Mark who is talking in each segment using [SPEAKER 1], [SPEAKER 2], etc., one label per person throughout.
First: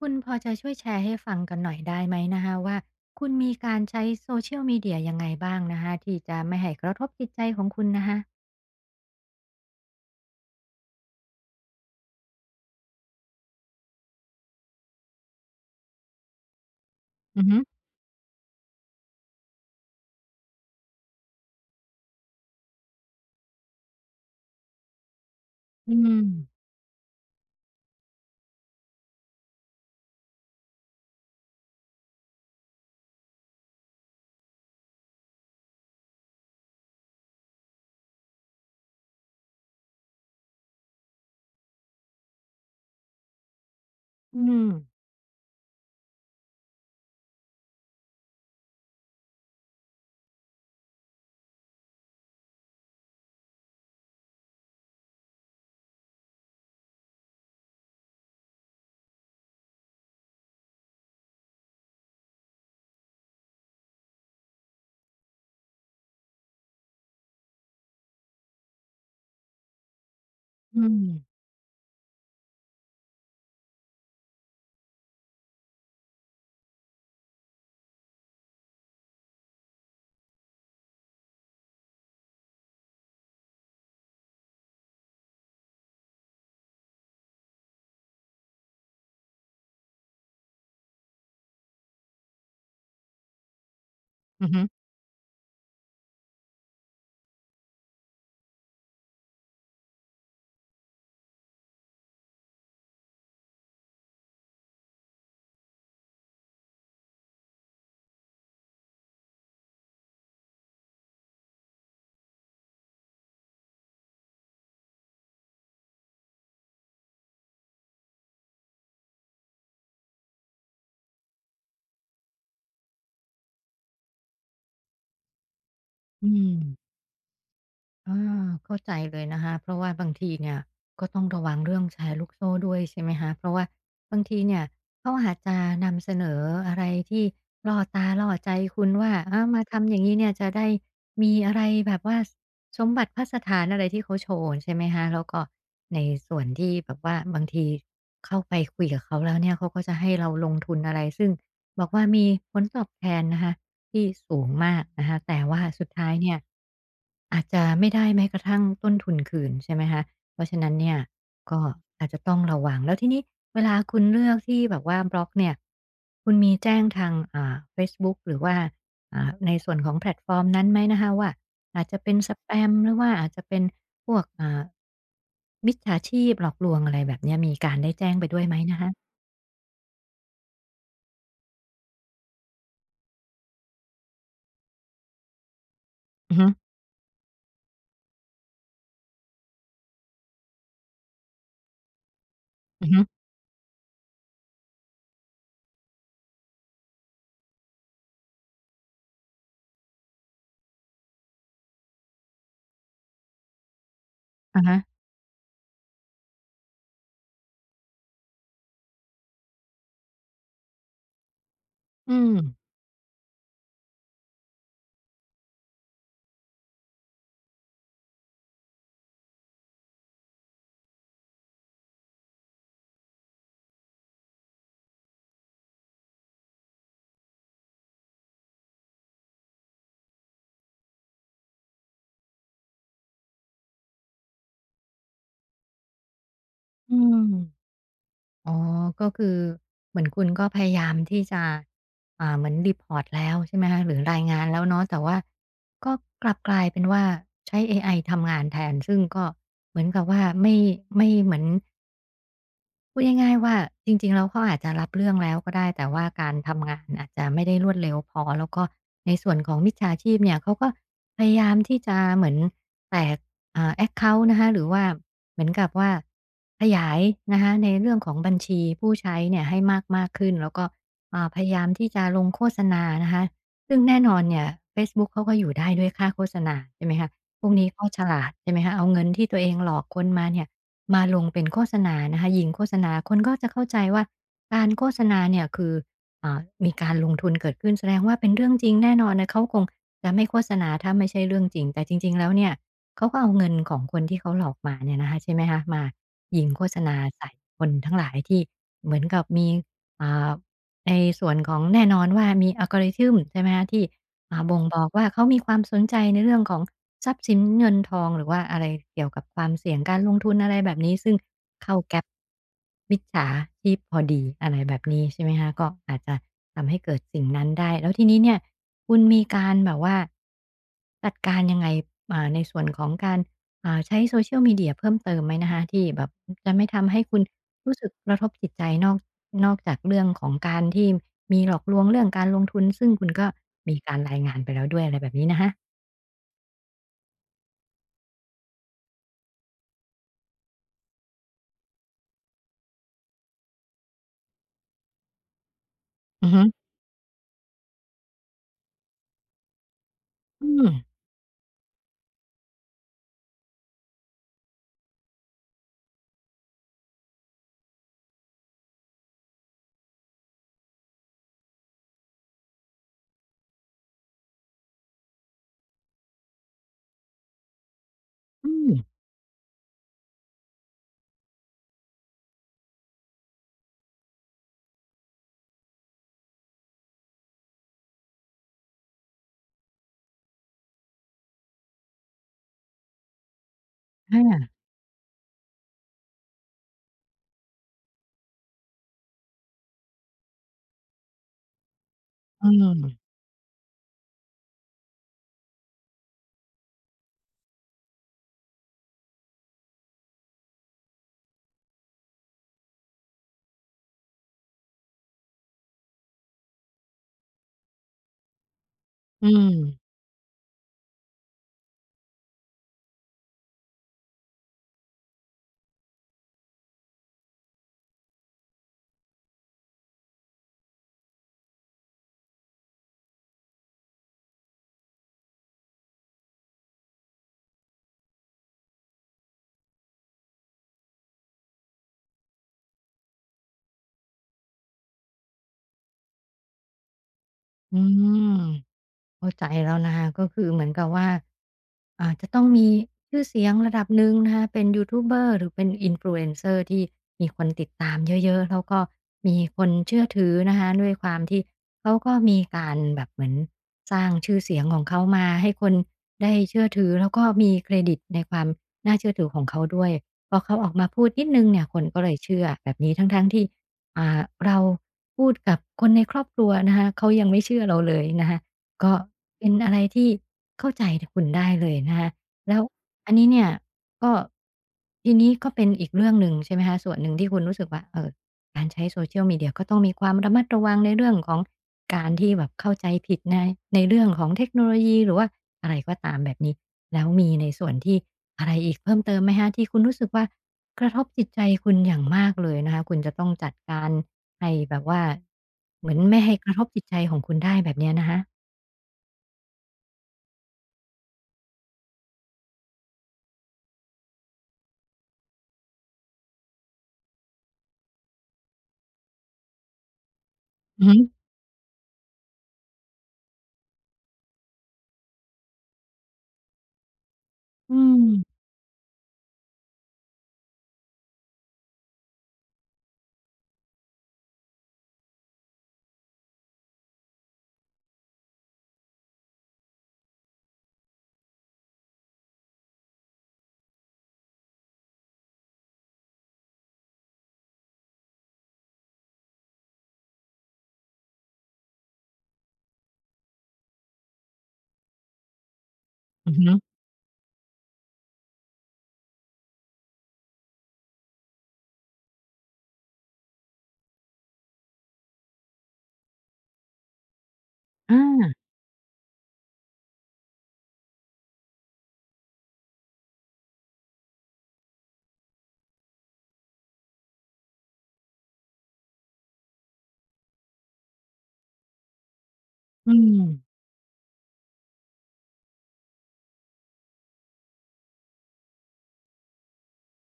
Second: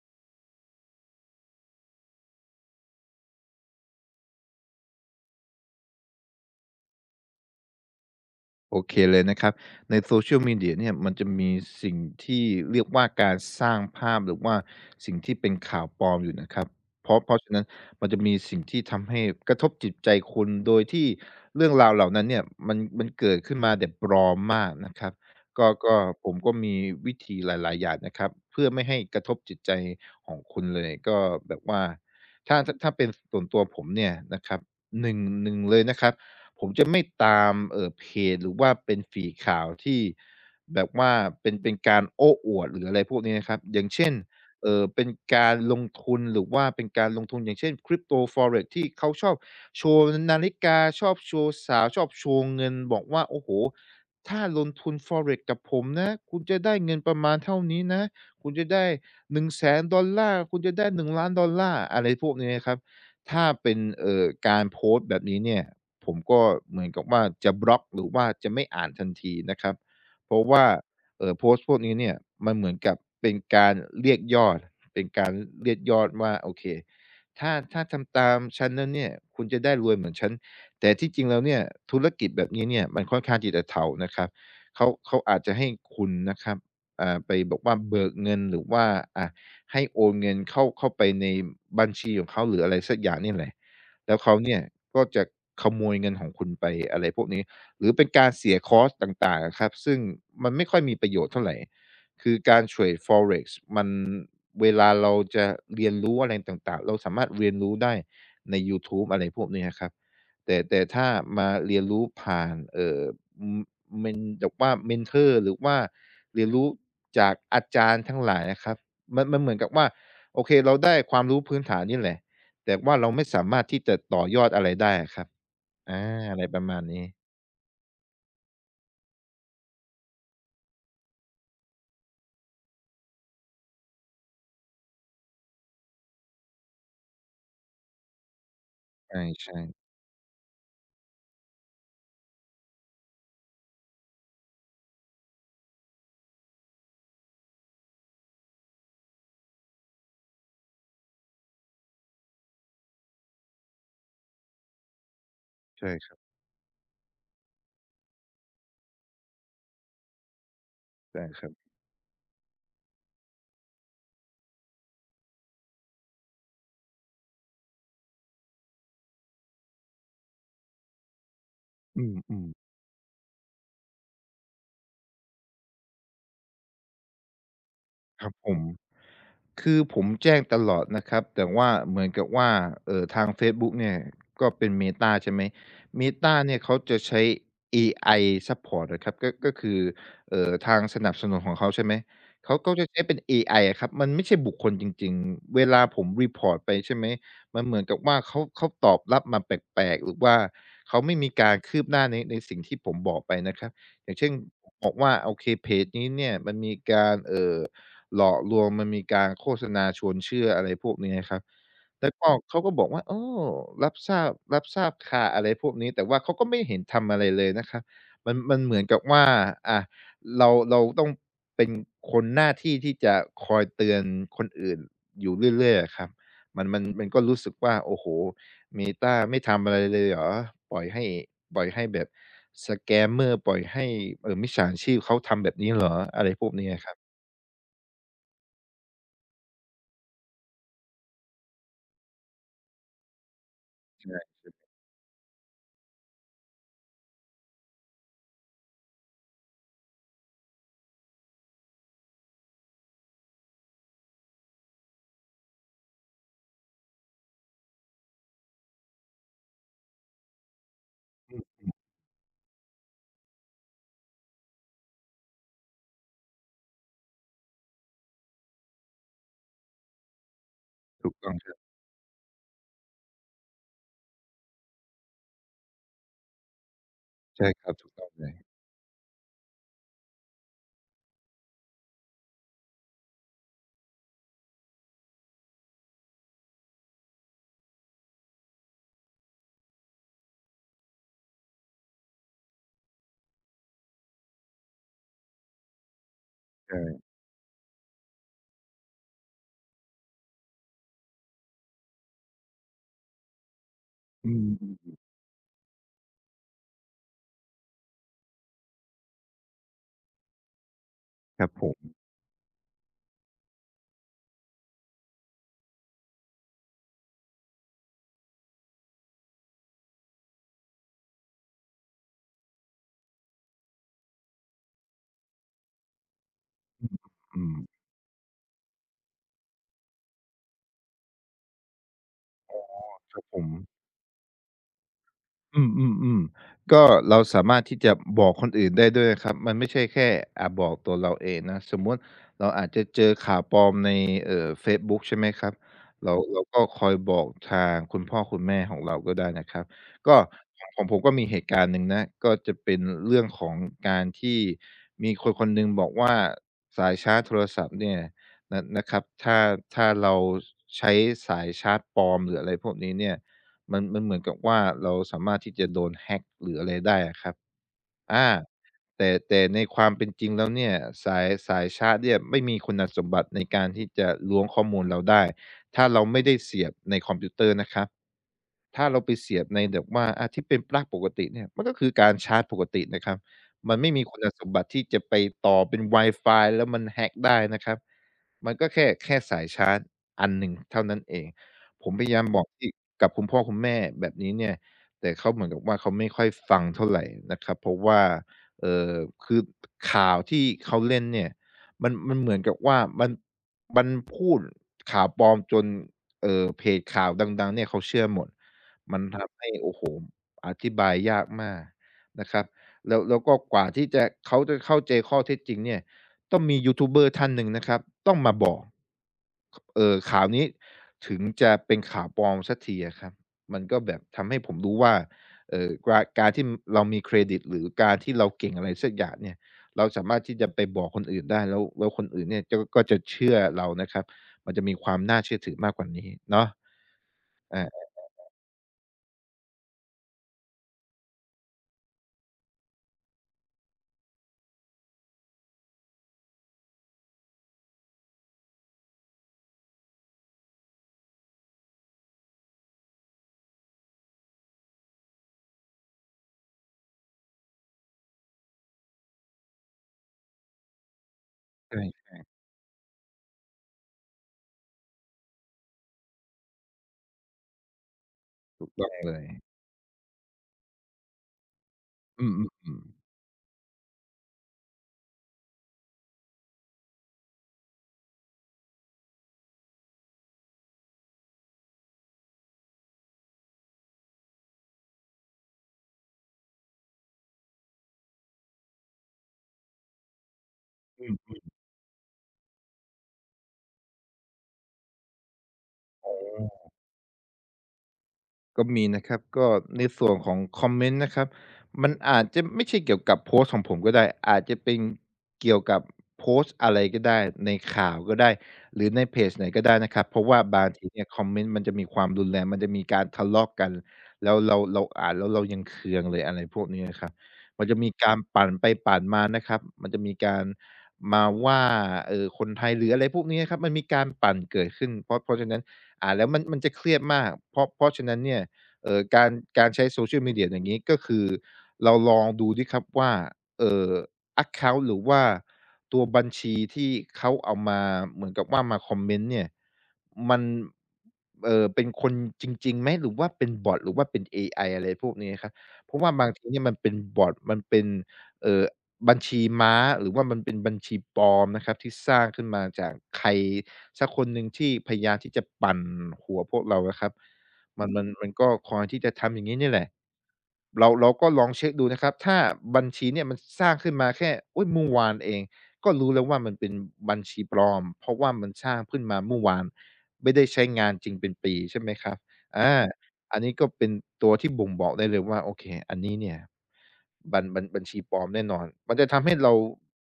[SPEAKER 1] คุณพอจะช่วยแชร์ให้ฟังกันหน่อยได้ไหมนะคะว่าคุณมีการใช้ Social Media ยลมีเดียยังไงบ้างนะคะที่จะไม่ให้กระทบจิตใจของคุณนะคะ
[SPEAKER 2] โอเคเลยนะครับในโซเชียลมีเดียเนี่ยมันจะมีสิ่งที่เรียกว่าการสร้างภาพหรือว่าสิ่งที่เป็นข่าวปลอมอยู่นะครับเพราะเพราะ
[SPEAKER 1] อือ
[SPEAKER 2] ฉะ
[SPEAKER 1] ฮึ
[SPEAKER 2] นั้นมันจะมีสิ่งที่ทำให้กระทบจิตใจคุณโดยที่เรื่องราวเหล่านั้นเนี่ยมันเกิดขึ้นมาแบบปลอมมากนะครับก็
[SPEAKER 1] อื
[SPEAKER 2] ก็
[SPEAKER 1] ม
[SPEAKER 2] ผมก็มีวิธีหลายๆอย่างนะครับเพื่อไม่ให้กระทบจิตใจของคุณเลยก็แบบว่าถ้าเป็นส่วนตัวผมเนี่ยนะครับหนึ่งหนึ่งเลยนะครับ ผมจะไม่ตามเพจหรือว่าเป็นฟีดข่าวที่แบบว่าเป็นการโอ้อวดหรืออะไรพวกนี้นะครับอย่างเช่น
[SPEAKER 1] อืม
[SPEAKER 2] เป็นการลงทุนหรือว่าเป็นการลงทุนอย่างเช่น Crypto Forex ที่เขาชอบโชว์นาฬิกาชอบโชว์สาวชอบโชว์เงินบอกว่าโอ้โฮ ผมนะคุณจะได้เงินประมาณเท่านี้นะคุณจะได้$100,000คุณจะได้หนึ0 0ล้านดอลลาร์อะไรพวกนี้นะครับถ้าเป็นการโพสต์แบบนี้เนี่ยผมก็เหมือนกับว่าจะบล็อกหรือว่าจะไม่อ่านทันทีนะครับเพราะว่า
[SPEAKER 1] อืม
[SPEAKER 2] โพสต์พวกนี้เนี่ยมันเหมือนกับเป็นการเรียกยอดเป็นการเรียกยอดว่าโอเคถ้าทำตามฉันแล้วเนี่ยคุณจะได้รวยเหมือนฉันแต่ที่จริงแล้วเนี่ยธุรกิจแบบนี้เนี่ยมันค่อนข้างที่จะเถานะครับ เขาอาจจะให้คุณนะครับเอ่าไปแบบว่าเบิกเงินหรือว่าอ่าให้โอนเงินเข้าไปในบัญชีของเขาหรืออะไรสักอย่างนี่แหละแล้วเขา
[SPEAKER 1] อือ
[SPEAKER 2] เนี่
[SPEAKER 1] ฮึ
[SPEAKER 2] ยก็จะขโมยเงินของคุณไปอะไรพวกนี้ หรือเป็นการเสียคอสตต่างๆอะครับซึ่งมันไม่ค่อยมีประโยชน์เท่าไหร่ คือการเทรด Forex มันเวลาเราจะเรียนรู้อะไรต่างๆเราสามารถเรียนรู้ได้ในยูทูบอะไรพวกนี้ะครับ แต่ถ้ามาเรียนรู้ผ่านเป็นแบบว่าเมนเทอร์หรือว่าเรียนรู้จากอาจารย์ทั้งหลายอะครับมันเหมือนกับว่าโอเคเราได้ความรู้พื้นฐานนี่แหละแต่ว่าเราไม่สามารถที่จะต่อยอดอะไรได้อะครับอา
[SPEAKER 1] อื
[SPEAKER 2] อะไรป
[SPEAKER 1] ม
[SPEAKER 2] ระมาณนี้
[SPEAKER 1] อาเข้าใจเลยนะคะเพราะว่าบางทีเนี่ยก็ต้องระวังเรื่องแชร์ลูกโซ่ด้วยใช่ไหมคะเพราะว่าบางทีเนี่ยเขาอาจจะนำเสนออะไรที่ล่อตาล่อใจคุณว่าอา
[SPEAKER 2] ใช่
[SPEAKER 1] มาทำ
[SPEAKER 2] ๆ
[SPEAKER 1] อย่างนี้เนี่ยจะได้มีอะไรแบบว่าสมบัติพัสถานอะไรที่เขาโชว์ใช่ไหมคะแล้วก็ในส่วนที่แบบว่าบางทีเข้าไปคุยกับเขาแล้วเนี่ยเขาก็จะให้เราลงทุนอะไรซึ่ง บอกว่ามีผลตอบแทนนะคะที่สูงมากนะคะแต่ว่าสุด
[SPEAKER 2] ใช่
[SPEAKER 1] ท้า
[SPEAKER 2] ค
[SPEAKER 1] ย
[SPEAKER 2] รับ
[SPEAKER 1] เนี่ยอาจจะไม่ได้แม้กระทั่งต้นทุนคืนใช่ไหมคะเพราะฉะนั้นเนี่ย
[SPEAKER 2] ใช่ครับ
[SPEAKER 1] ก็อาจจะต้องระวังแล้วทีนี้เวลาคุณเลือกที่แบบว่าบล็อกเนี่ยคุณมีแจ้งทางเฟซบุ๊กหรือว่าในส่วนของแพลตฟอร์มนั้นไหมนะคะว่าอาจจะเป็นส
[SPEAKER 2] อืม
[SPEAKER 1] แป
[SPEAKER 2] ๆ
[SPEAKER 1] มหรือว่าอาจจะเป็นพวกมิจฉาชีพหลอกลวงอะไรแบบเนี้ยมีการได้แจ้ง
[SPEAKER 2] ค
[SPEAKER 1] ไป
[SPEAKER 2] รับ
[SPEAKER 1] ด้วย
[SPEAKER 2] ผ
[SPEAKER 1] ไหม
[SPEAKER 2] ม
[SPEAKER 1] นะคะ
[SPEAKER 2] คือผมแจ้งตลอดนะครับแต่ว่าเหมือนกับว่าทางเฟซบุ๊กเนี่ยก็เป็น Meta ใช่ไหม Meta
[SPEAKER 1] อือฮึ
[SPEAKER 2] เนี่ยเขาจะใช้เอไอซัปพอร์ตอะครับก็คือทางสนับสนุนของเขาใช่ไหมเขาก็
[SPEAKER 1] ๆอ
[SPEAKER 2] จะใช้
[SPEAKER 1] ฮึ
[SPEAKER 2] เป็นเอไออะครับมันไม่ใช่บุคคลจริงๆเวลาผมรีพอร์ตไปใช่ไหมมันเหมือนกับว่าเขาตอบรับมาแปลกๆหรือว่าเขาไม่มีการคืบหน้าในสิ่งที่ผมบอกไปนะครับอย่างเช่น
[SPEAKER 1] อะฮะ
[SPEAKER 2] บอกว่าโอเคเพจนี้เนี่ยมันมีการหลอกลวงมันมีการโฆษณาชวนเชื่ออะไรพวกนี้นะครับแล้ว
[SPEAKER 1] อื
[SPEAKER 2] ก็
[SPEAKER 1] ม
[SPEAKER 2] เขาก็บอกว่าโอ้รับทราบรับทราบค่ะอะไรพวกนี้แต่ว่าเขาก็ไม่เห็นทำอะไรเลยนะครับมันเหมือนกับว่าอ่าเราต้องเป็นคนหน้าที่ที่จะคอยเตือนคนอื่นอยู่เรื่อยๆอะครับมันก็รู้สึกว่าโอ้โฮ Meta ไม่ทำอะไรเลยเหรอปล่อยให้ปล่อยให้แบบ Scammer ปล่อยให้มิจฉาชีพเขาทำแบบนี้เหรออะไรพวกนี้อะครั
[SPEAKER 1] อื
[SPEAKER 2] บ
[SPEAKER 1] มอ๋อก็คือเหมือนคุณก็พยายามที่จะเหมือนรีพอร์ตแล้วใช่ไหมคะหรือ
[SPEAKER 2] ใช่
[SPEAKER 1] รายงา
[SPEAKER 2] อืม
[SPEAKER 1] นแล้วเนาะแต่ว่าก็กลับกลายเป็นว่าใช้เอไอทำงานแทนซึ่งก็เหมือนกับว่าไม่เหมือน พูดง่ายๆว่าจริงๆแล้วเขาอาจจะรับเรื่องแล้วก็ได้แต่ว่าการทำงานอาจจะไม่ได้รวดเร็วพอแล้วก็ในส่วนของมิจฉาชีพเนี่ยเขาก็พยายามที่จะเหมือนแตกแอคเคานต์นะคะหรือว่าเหมือนกับว่าขยายนะคะในเรื่องของบัญชีผู้ใช้เนี่ยให้มากๆขึ้นแล้วก็
[SPEAKER 2] ถูกต้อ
[SPEAKER 1] พ
[SPEAKER 2] งค
[SPEAKER 1] ยา
[SPEAKER 2] รับ
[SPEAKER 1] ยามที่จะลงโฆษณานะคะซึ่งแน่นอนเนี่ยเฟซบุ๊กเขาก็อยู่ได้ด้วยค่าโฆษณาใช่ไหมคะพ
[SPEAKER 2] ใช่
[SPEAKER 1] วก
[SPEAKER 2] ค
[SPEAKER 1] นี้
[SPEAKER 2] รับ
[SPEAKER 1] ก็
[SPEAKER 2] ถูก
[SPEAKER 1] ฉ
[SPEAKER 2] ต้อง
[SPEAKER 1] ลา
[SPEAKER 2] เล
[SPEAKER 1] ด
[SPEAKER 2] ย
[SPEAKER 1] ใช่ไหมคะเอาเงินที่ตัวเองหลอกคนมาเนี่ย มาลงเป็นโฆษณานะคะยิงโฆษณาคนก็จะเข้าใจว่าการโฆษณาเนี่ยคืออ่ามีการลงทุนเกิดขึ้นแสดงว่าเป็นเรื่องจริงแน่นอนนะเขาคงจะไม่โฆษณาถ้าไม่ใช่เรื่องจริงแต่จริงๆแล้วเนี่ยเขาก็เอาเงินของคนที่เขาหลอกมาเนี่ยนะคะใช่ไหมคะมายิงโฆษณา
[SPEAKER 2] ใช่
[SPEAKER 1] ใส่คนทั้งหลายที่เหมือนกับมีอ่าในส่วนของแน่นอนว่ามี algorithm ใช่ไหมคะที่
[SPEAKER 2] อืม
[SPEAKER 1] บ่งบอกว่าเขามีความสนใจในเรื่องของทรัพย์สินเงินทองหรือว่าอะไรเกี่ยวกับความเสี่ยงการลงทุนอะไรแบบนี้ซึ่ง
[SPEAKER 2] ครับผ
[SPEAKER 1] เข้า
[SPEAKER 2] ม
[SPEAKER 1] แก๊ปมิจฉาชีพพอดีอะไรแบบนี้ใช่ไหมคะก็อาจจะทำให้เกิดสิ่งนั้นได้แล้วทีนี้เนี่ยคุณมีการแบบว่าจัดการยังไงในส่วนของการใช้ social media เชียลมีเดียเพิ่มเติมไหมนะคะที่แบบจะไม่ทำให้คุณ
[SPEAKER 2] อืม
[SPEAKER 1] รู้สึกกระทบจิตใจนอก นอกจากเรื่องของการที่มีหลอกลวงเรื่องการลงทุนซึ่งคุณ
[SPEAKER 2] ครับ
[SPEAKER 1] ก็
[SPEAKER 2] ผม
[SPEAKER 1] มีการรายงานไปแล้วด้วยอะไรแบบนี้นะคะ
[SPEAKER 2] อืมอืมอืมก็เราสามารถที่จะบอกคนอื่นได้ด้วยนะครับมันไม่ใช่แค่บอกตัวเราเองนะสมมุติเราอาจจะเจอข่าวปลอมในเฟซบุ๊กใช่ไหมครับเรา
[SPEAKER 1] อือฮึ
[SPEAKER 2] เราก็คอยบอกทางคุณพ่อคุณแม่ของเราก็ได้นะครับก็
[SPEAKER 1] อื
[SPEAKER 2] ข
[SPEAKER 1] ม
[SPEAKER 2] องของผมก็มีเหตุการณ์หนึ่งนะก็จะเป็นเรื่องของการที่มีคนคนหนึ่งบอกว่าสายชาร์จโทรศัพท์เนี่ยนะครับถ้าเราใช้สายชาร์จปลอมหรืออะไรพวกนี้เนี่ย มันเหมือนกับว่าเราสามารถที่จะโดนแฮ็ k หรืออะไรได้อะครับอา
[SPEAKER 1] อืม
[SPEAKER 2] แต่ในความเป็นจริงแล้วเนี่ยสายชาร์จเนี่ยไม่มีคุณสมบัติในการที่จะล้วงข้อมูลเราได้ถ้าเราไม่ได้เสียบในคอมพิวเตอร์นะครับถ้าเราไปเสียบในแบบว่าอาที่เป็นปลั๊กปกติเนี่ยมันก็คือการชาร์จปกตินะครับมันไม่มีคุณสม
[SPEAKER 1] อา
[SPEAKER 2] บัติที่จะไปต่อเป็นวายฟายแล้วมัน hack ได้นะครับ มันก็แค่สายชาร์จอันหนึ่งเท่านั้นเอง ผมพยายามบอ
[SPEAKER 1] อื
[SPEAKER 2] กที่
[SPEAKER 1] ม
[SPEAKER 2] กับคุณพ่อคุณแม่แบบนี้เนี่ยแต่เขาเหมือนกับว่าเขาไม่ค่อยฟังเท่าไรนะครับเพราะว่าเอ่อคือข่าวที่เขาเล่นเนี่ยมันเหมือนกับว่ามันพูดข่าวปลอมจนเพจข่าวดังๆเนี่ยเขาเชื่อหมดมัน
[SPEAKER 1] อื
[SPEAKER 2] ทำให้
[SPEAKER 1] ม
[SPEAKER 2] โอ้โฮอธิบายยากมากนะครับแล้วก็กว่าที่จะเขาจะเข้าใจข้อเท็จจริงเนี่ยต้องมียูทูบเบอร์ท่านหนึ่งนะครับต้องมาบอกขเอ่อข่าวนี้ ถึงจะเป็นข่าวปลอมสักทีอะครับ มันก็แบบทำให้ผมรู้ว่าการที่เรามีเครดิตหรือการที่เราเก่งอะไรสักอย่างเนี่ยเราสามารถที่จะไปบอกคนอื่นได้แล้วคนอื่นเนี่ยจะก็จะเชื่อเรานะครับ มันจะมีความน่าเชื่อถือมากกว่านี้เนาะ
[SPEAKER 1] อื
[SPEAKER 2] อา
[SPEAKER 1] ม เข้าใจแล้วนะคะก็คือเหมือนกับว่าอาจจะต้องมีชื่อเสียงระดับหนึ่งนะคะเป็นยูทูบเบอร์หรือเป็นอินฟลูเอนเซ c ร์ที่มีคนติดตามเยอะๆแล้วก็มีคนเชื่อถือนะคะด้วยความที่เขาก็มีการแบบเหมือนสร้างชื่อเสียงของเขามาให้คนได้เชื่อถือแล้วก็มีเครดิตในความน่าเชื่อถือของเขาด้วยพอเขาออกมาพูดนิดนึงเนี่ย
[SPEAKER 2] ใช
[SPEAKER 1] คนก็เล
[SPEAKER 2] ่
[SPEAKER 1] ยเชื่อแบบนี้ทั้งๆที่อ่าเราพูดกับคนในครอบครัวนะคะเขายังไม่เชื่อเราเลยนะคะ
[SPEAKER 2] ถูกต้อ
[SPEAKER 1] ก็
[SPEAKER 2] งเลย
[SPEAKER 1] เป็นอะไรที่เข้าใจคุณได้เลยนะคะ
[SPEAKER 2] อื
[SPEAKER 1] แล้ว
[SPEAKER 2] อๆ
[SPEAKER 1] อันนี้เนี่ยก็ทีนี้ก็เป็นอีกเรื่องหนึ่งใช่ไหมคะส่วนหนึ่งที่คุณรู้สึกว่าเออการใช้ Social Media ก็ต้องมีความระมัดระวังในเรื่องของการที่แบบเข้าใจผิดในเรื่องของเทคโนโลยีหรือว่าอะไรก็ตามแบบนี้แล้วมีในส่วนที่อะไรอีกเพิ่มเติมไหมคะที่คุณรู้สึกว่ากระท
[SPEAKER 2] ๆอื
[SPEAKER 1] บจิต
[SPEAKER 2] ม
[SPEAKER 1] ใจคุณอย่างมากเลยนะคะคุณจะต้องจัดการให้แบบว่าเหมือนไม่ให้กระทบจิตใจของคุณได้แบบเนี้ยนะคะ
[SPEAKER 2] ก็มีนะครับก็ในส่วนของคอมเมนต์นะครับมันอาจจะไม่ใช่เกี่ยวกับโพสต์ของผมก็ได้อาจจะเป็นเกี่ยวกับโพสต์อะไรก็ได้ในข่าวก็ได้หรือในเพจไหนก็ได้นะครับเพราะว่าบาง
[SPEAKER 1] อื
[SPEAKER 2] ที
[SPEAKER 1] อฮึ
[SPEAKER 2] เนี่ยคอมเมนต์มันจะมีความรุนแรงมันจะมีการทะเลาะกันแล้วเราอ่านแล้วเรายังเคืองเลยอะไรพวกนี้นะครับมัน
[SPEAKER 1] อื
[SPEAKER 2] จะมีการ
[SPEAKER 1] ม
[SPEAKER 2] ปั่นไปปั่นมานะครับมันจะมีการมาว่าคนไทยหรืออะไรพวกนี้นะครับมันมีการปั่นเกิดขึ้นเพราะฉะนั้น อ่านแล้วมันจะเครียดมากเพราะฉะนั้นเนี่ยเอ่อการการใช้ Social Media อย่างงี้ก็คือเราลองดูดิครับว่าเอ่อแอ็กเคานต์หรือว่า ธีที่เขาเอามาเหมือนกับว่ามาคอมเมนต์เนี่ยมันเป็นคนจริงๆไหมหรือว่าเป็นบอตหรือว่าเป็นเอไออะไรพวกนี้ครับเพราะว่าบา
[SPEAKER 1] อื
[SPEAKER 2] ง
[SPEAKER 1] อฮึ
[SPEAKER 2] ทีเนี่ยมันเป็นบอตมันเป็นเอ่อบัญชีม้าหรือว่ามันเป็นบัญชีปลอมนะครับที่สร้างขึ้นมาจากใครสักคนหนึ่งที่พยายามที่จะปั่นหัวพวกเราอะครับมัน
[SPEAKER 1] อา
[SPEAKER 2] มันมันก็คอยที่จะทำอย่างงี้นี่แหละเราก็ลองเช็กดูนะครับถ้าบัญชีเนี่ยมันสร้างขึ้นมาแค่อุ๊ยเมื่อวานเอง ก็รู้แล้วว่ามันเป็นบัญชีปลอมเพราะว่ามันสร้างขึ้นมาเมื่อวานไม่ได้ใช้งานจริงเป็นปีใช่ไหมครับอา
[SPEAKER 1] อืม
[SPEAKER 2] อันนี้ก็เป็นที่บ่งบอกได้เลยว่าโอเคอันนี้เนี่ยบัญชีปลอมแน่นอนมันจะทำให้เรา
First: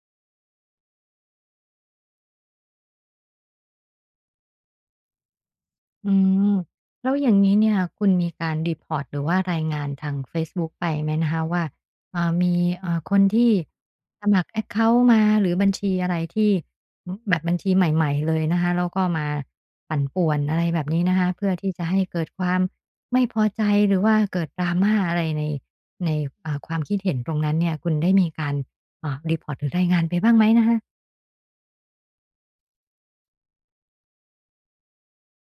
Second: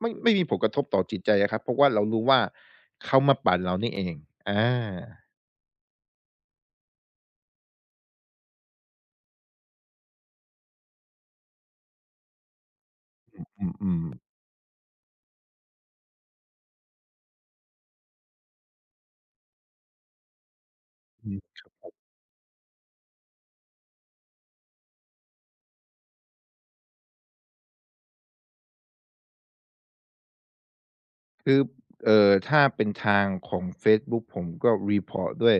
[SPEAKER 2] ไม่มีผลกระทบต่อจิตใจอะครับเพราะว่าเรารู้ว่าเขามาปั่นเรานี่เองอา
[SPEAKER 1] อืมแล้วอย่างนี้เนี่ยคุณมีการรีพอร์ตหรือว่ารายงานทางเฟซบุ๊กไปไหมนะคะว่ามีคนที่
[SPEAKER 2] อืม
[SPEAKER 1] ส
[SPEAKER 2] ๆ
[SPEAKER 1] มัครแอ็กเคานต์มาหรือบัญชีอะไรที่อือแบบบัญชีใหม่ๆเลยนะคะแล้วก็มาปั่นป่วนอะไรแบบนี้นะคะเพื่อที่จะให้เกิดความไม่พอใจหรือว่าเกิด drama อะไรในในความคิดเห็นตรงนั้นเนี่ยคุณได้มีการรีพอร์ตหรือรายงานไปบ้างไหมนะคะ
[SPEAKER 2] คือถ้าเป็นทางของเฟซบุ๊กผมก็รีพอร์ตด้วย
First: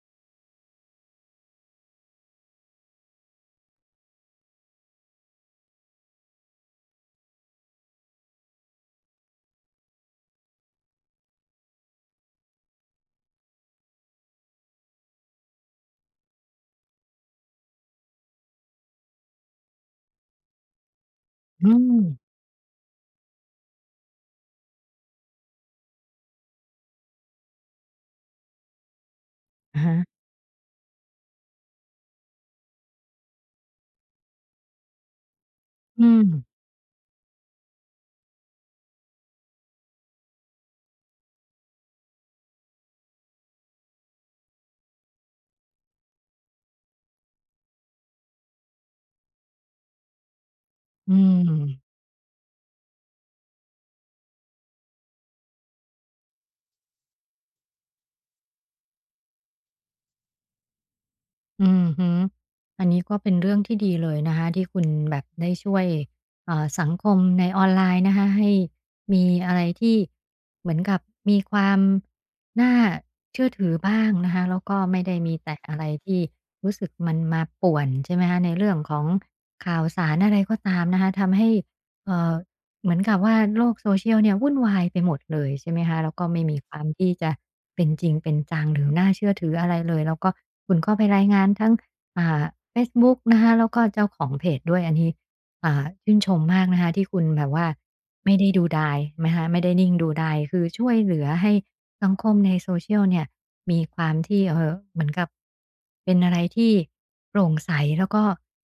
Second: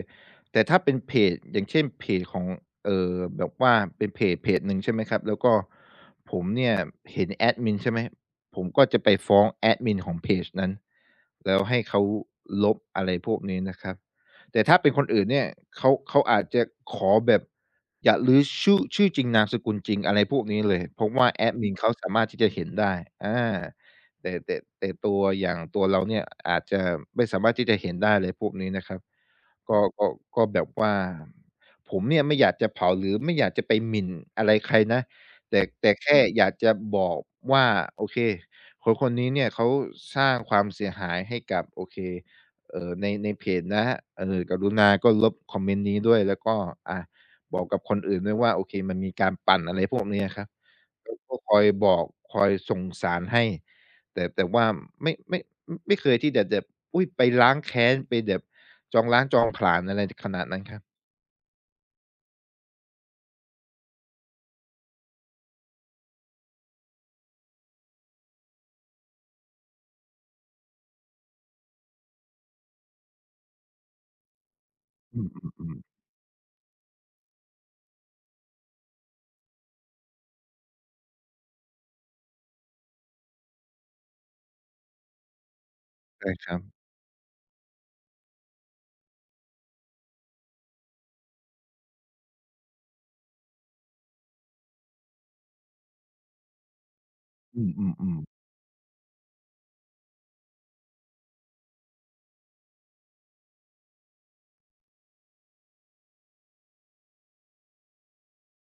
[SPEAKER 2] แต่ถ้าเป็นเพจอย่างเช่นเพจของแบบว่าเป็นเพจหนึ่งใช่ไหมครับแล้วก็ผมเนี่ยเห็นแอดมินใช่ไหมผมก็จะไปฟ้องแอดมินของเพจนั้นแล้วให้เขาลบอะไรพวกนี้นะครับแต่ถ้าเป็นคนอื่นเนี่ยเขาอาจจะขอแบบอย่ารื้อชื่อจริงนามสกุลจริงอะไรพวกนี้เลยเพราะว่าแอด
[SPEAKER 1] อื
[SPEAKER 2] มิน
[SPEAKER 1] ม
[SPEAKER 2] เขาสามารถที่จะเห็นได้อา แต่ตัวอย่างตัวเราเนี่ยอาจจะไม่สามารถที่จะเห็นได้เลยพวกนี้นะครับก็
[SPEAKER 1] อะฮะ
[SPEAKER 2] ก็ก็แบบว่าผมเนี่ยไม่อยากจะเผาหรือไม่อยากจะไปหมิ่นอะไรใครนะแต่
[SPEAKER 1] อื
[SPEAKER 2] แค่
[SPEAKER 1] ม
[SPEAKER 2] อยากจะบอกว่าโอเคคนคนนี้เนี่ยเขาสร้างความเสียหายให้กับโอเคในเพจนะเออกรุณาก็ลบคอมเมนต์นี้ด้วยแล้วก็อ่ะบอกกับคนอื่นด้วยว่าโอเคมันมีการปั่นอะไรพวกเนี้ยครับ
[SPEAKER 1] อื
[SPEAKER 2] ก็คอยบ
[SPEAKER 1] ม
[SPEAKER 2] อกคอยส่งสารให้ แต่ว่าไม่ไม่ไม่เคยที่จะแบบอุ๊ยไปล้างแค้นไปแบบจองล้างจองผลาญอะไรขนาดนั้นครับ
[SPEAKER 1] อือฮึอันนี้ก็เป็นเรื่องที่ดีเลยนะคะที่คุณแบบได้ช่วยเอ่าสังคมในออนไลน์นะคะให้มีอะไรที่เหมือนกับมีความน่าเชื่อถือบ้างนะคะแล้วก็ไม่ได้
[SPEAKER 2] อืม
[SPEAKER 1] มีแต่อะไรที่รู้สึกมันมาป่วนใช่ไหมคะในเรื่องของข่าวสารอะไรก็ตามนะคะทำให้เอ่อ เหมือนกับว่าโลกโซเชียลเนี่ยวุ่นวายไปหมดเลยใช่ไหมคะ
[SPEAKER 2] ๆ
[SPEAKER 1] แล้ว
[SPEAKER 2] ๆ
[SPEAKER 1] ก็
[SPEAKER 2] ใช่
[SPEAKER 1] ไม่
[SPEAKER 2] ครั
[SPEAKER 1] มี
[SPEAKER 2] บ
[SPEAKER 1] ความที่จะเป็นจริงเป็นจังหรือน่าเชื่อถืออะไรเลยแล้วก็คุณก็ไปรายงานทั้งอ่าเฟซบุ๊กนะคะแล้วก็เจ้าของเพจด้วยอันนี้ชื่นชมมากนะคะที่คุณแบบ
[SPEAKER 2] อื
[SPEAKER 1] ว่า
[SPEAKER 2] มๆ
[SPEAKER 1] ไม่
[SPEAKER 2] ๆ
[SPEAKER 1] ได้ดูดายนะคะไม่ได้นิ่งดูดายคือช่วยเหลือให้ สังคมใน social เชียลเนี่ยมีความที่เหมือนกับเป็นอะไรที่โปร่งใสแล้วก็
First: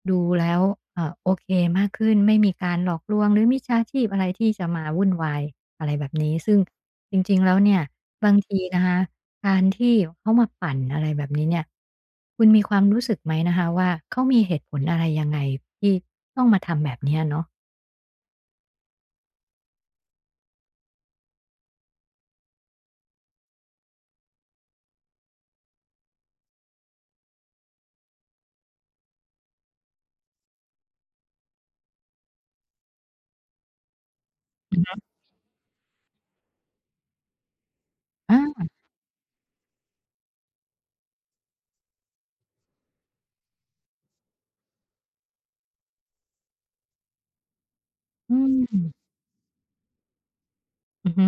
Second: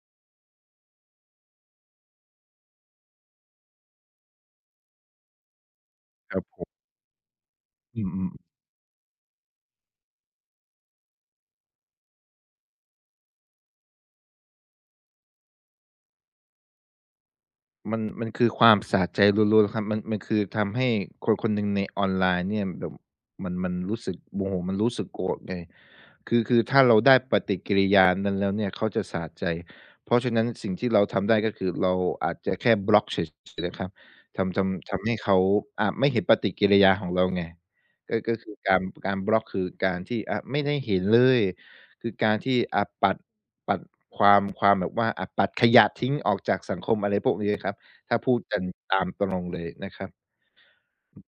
[SPEAKER 1] ดูแล้วโอเคมากขึ้นไม่มีการหลอกลวงหรือมิจฉาชีพอะไรที่จะมาวุ่นวายอะไรแบบนี้
[SPEAKER 2] ครับ
[SPEAKER 1] ซึ่
[SPEAKER 2] ผ
[SPEAKER 1] ง
[SPEAKER 2] ม
[SPEAKER 1] จริงๆแล้วเนี่ย
[SPEAKER 2] อืม
[SPEAKER 1] บางทีนะคะการที่เขามาปั่นอะไรแบบนี้เนี่ยคุณมีความรู้สึกไหมนะคะว่าเขามีเหตุผลอะไรยังไงที่ต้องมาทำแบบเนี้ยเนาะ
[SPEAKER 2] มันคือความสะใจล้วนๆครับมันคือทำให้คนคนหนึ่งในออนไลน์เนี่ยแบบมันรู้สึกโมโหมันรู้สึกโกรธไงคือถ้าเราได้ปฏิกิริยานั้นแล้วเนี่ยเขาจะสะใจเพราะฉะนั้นสิ่งที่เราทำได้ก็คือเราอาจจะแค่บล็อกเฉยๆนะครับทำ
[SPEAKER 1] อือ
[SPEAKER 2] ทำ
[SPEAKER 1] ฮึ
[SPEAKER 2] ทำให้เขาอ่าไม่เห็นปฏิกิริยาของเราไงก็
[SPEAKER 1] อ
[SPEAKER 2] คือ
[SPEAKER 1] า
[SPEAKER 2] การบล็อกคือการที่อ่าไม่ได้เห็นเลยคือการที่อ่าปัดความแบบว่าอาปัดขยะทิ้งออกจากสังคมอะไรพวกนี้ครับถ้าพู
[SPEAKER 1] อื
[SPEAKER 2] ด
[SPEAKER 1] ม
[SPEAKER 2] กันตามตรงเลยนะครับ
[SPEAKER 1] อือฮึ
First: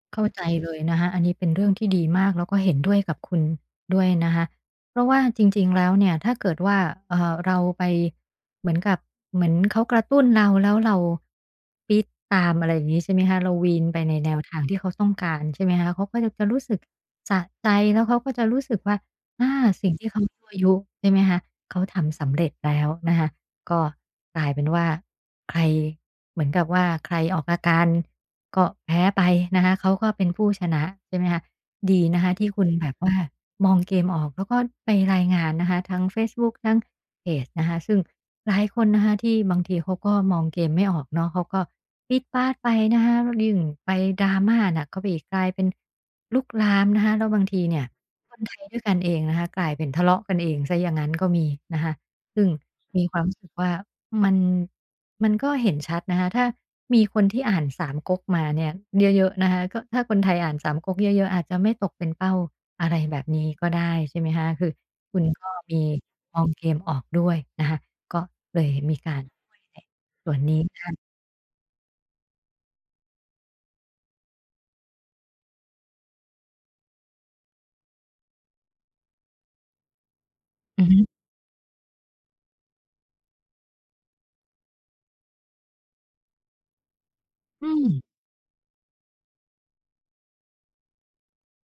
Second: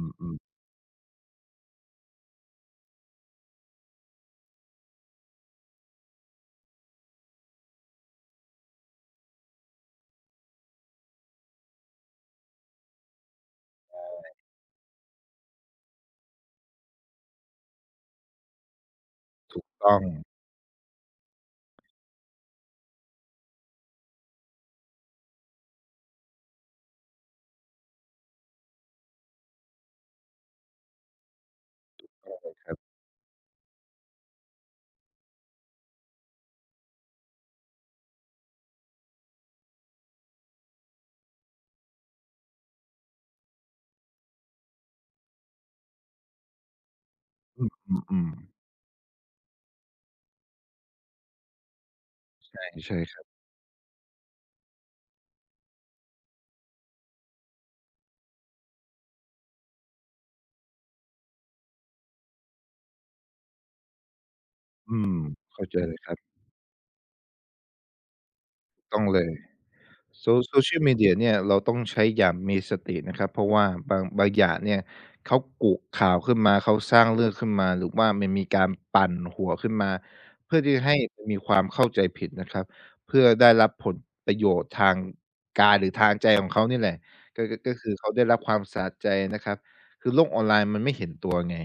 [SPEAKER 2] อ
[SPEAKER 1] เข้า
[SPEAKER 2] ื
[SPEAKER 1] ใจ
[SPEAKER 2] ม
[SPEAKER 1] เลยนะคะอันนี้เป็นเรื่องที่ดีมากแล้วก็เห็นด้วยกับคุณด้วยนะคะเพราะว่าจริงๆ แล้วเนี่ยถ้าเกิดว่าเราไปเหมือนกับเหมือนเขากระตุ้นเราแล้วเราปี๊ดตามอะไรอย่างงี้ใช่ไหมคะเราวีนไปในแนวทางที่เขาต้องการใช่ไหมคะเขาก็จะรู้สึกสะใจแล้วเขาก็จะรู้สึกว่าอา
[SPEAKER 2] ถูก
[SPEAKER 1] สิ่ง
[SPEAKER 2] ต้อง
[SPEAKER 1] ที่เขายั่วยุใช่ไหมคะเขาทำสำเร็จแล้วนะคะก็กลายเป็นว่าใครเหมือนกับว่าใครออกอาการ ก็แพ้ไปนะคะเขาก็เป็นผู้ชนะใช่ไหมคะดีนะคะที่คุณแบบว่ามองเกมออกแล้วก็ไปรายงานนะคะทั้งเฟซบุ๊กทั้งเพจนะคะซึ่งหลายคนนะคะที่บางทีเขาก็มองเกมไม่ออกเนาะเขาก็ปี๊ดป๊าดไปนะคะยิ่งไป drama หนักเข้าไปอีกกลายเป็นลุกลามนะคะแล้วบาง
[SPEAKER 2] อ
[SPEAKER 1] ทีเนี่ย
[SPEAKER 2] ื
[SPEAKER 1] คนไท
[SPEAKER 2] ม
[SPEAKER 1] ยด้วยกันเองนะคะกลายเป็นทะเลาะกันเองเสียอย่างนั้นก็มีนะคะซึ่
[SPEAKER 2] ๆ
[SPEAKER 1] ง
[SPEAKER 2] ๆใช่ใช่
[SPEAKER 1] มีค
[SPEAKER 2] ค
[SPEAKER 1] วา
[SPEAKER 2] รั
[SPEAKER 1] ม
[SPEAKER 2] บ
[SPEAKER 1] รู้สึกว่ามันมันก็เห็นชัดนะคะถ้ามีคนที่อ่านสามก๊กมาเนี่ยเยอะๆนะคะก็ถ้าคนไทยอ่านสามก๊กเยอะๆอาจจะไม่ตกเป็นเป้าอะไรแบบนี้ก็ได้ใช่ไหมคะคือ
[SPEAKER 2] อืม
[SPEAKER 1] คุณก็
[SPEAKER 2] เข้าใจ
[SPEAKER 1] มี
[SPEAKER 2] เลยครับ
[SPEAKER 1] มองเกมออกด้วยนะคะก็เลย
[SPEAKER 2] ถูก
[SPEAKER 1] มี
[SPEAKER 2] ต้อง
[SPEAKER 1] กา
[SPEAKER 2] เล
[SPEAKER 1] ร
[SPEAKER 2] ย
[SPEAKER 1] ช่วยใน
[SPEAKER 2] โซ
[SPEAKER 1] ส่วนนี้
[SPEAKER 2] social
[SPEAKER 1] ได้
[SPEAKER 2] media เนี่ยเราต้องใช้อย่างมีสตินะครับเพราะว่าบางอย่างเนี่ยเขากุข่าวขึ้นมาเขาสร้างเรื่องขึ้นมาหรือว่ามันมีการปั่นหัวขึ้นมาเพื่อที่
[SPEAKER 1] อือ
[SPEAKER 2] ให้
[SPEAKER 1] ฮึ
[SPEAKER 2] มีความเข้าใจผิดนะครับเพื่อได้รับผลประโยชน์ทางกายหรือทางใจของเขานี่แหละก็ก็
[SPEAKER 1] อื
[SPEAKER 2] ก็
[SPEAKER 1] ม
[SPEAKER 2] คือเขาได้รับความสะใจนะครับคือโลกออนไลน์มันไม่เห็นตัวไง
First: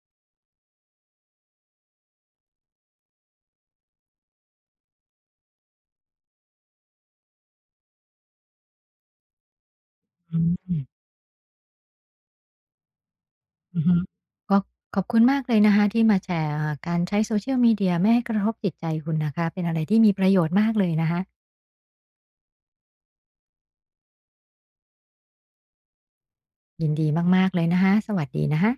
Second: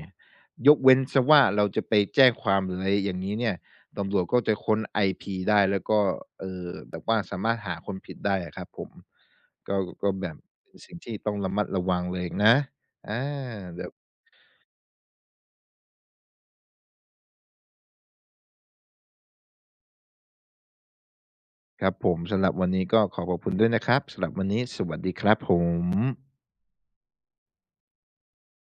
[SPEAKER 2] ยกเว้นซะว่าเราจะไปแจ้งความหรืออะไรอย่างนี้เนี่ย ตำรวจก็จะค้นไอพีได้แล้วก็แบบว่าสามารถหาคนผิดได้อะครับผมก็ก็แบบ
[SPEAKER 1] อื
[SPEAKER 2] เป็
[SPEAKER 1] ม
[SPEAKER 2] นสิ่งที่ต้องระมัดระวังเลยนะอา
[SPEAKER 1] อื
[SPEAKER 2] แบ
[SPEAKER 1] อ
[SPEAKER 2] บ
[SPEAKER 1] ฮึก็ขอบคุณมากเลยนะคะที่มาแชร์อ่าการใช้ Social Media ไม่ให้กระทบจิตใจคุณนะคะเป็นอะไรที่มีประโยชน์มากเลยนะคะ
[SPEAKER 2] ครับผมสำหรับวันนี้ก็ขอบคุณด้วยนะครับสำหรับวันนี้สวัสดีครับผม
[SPEAKER 1] ยินดีมากๆเลยนะคะสวัสดีนะคะ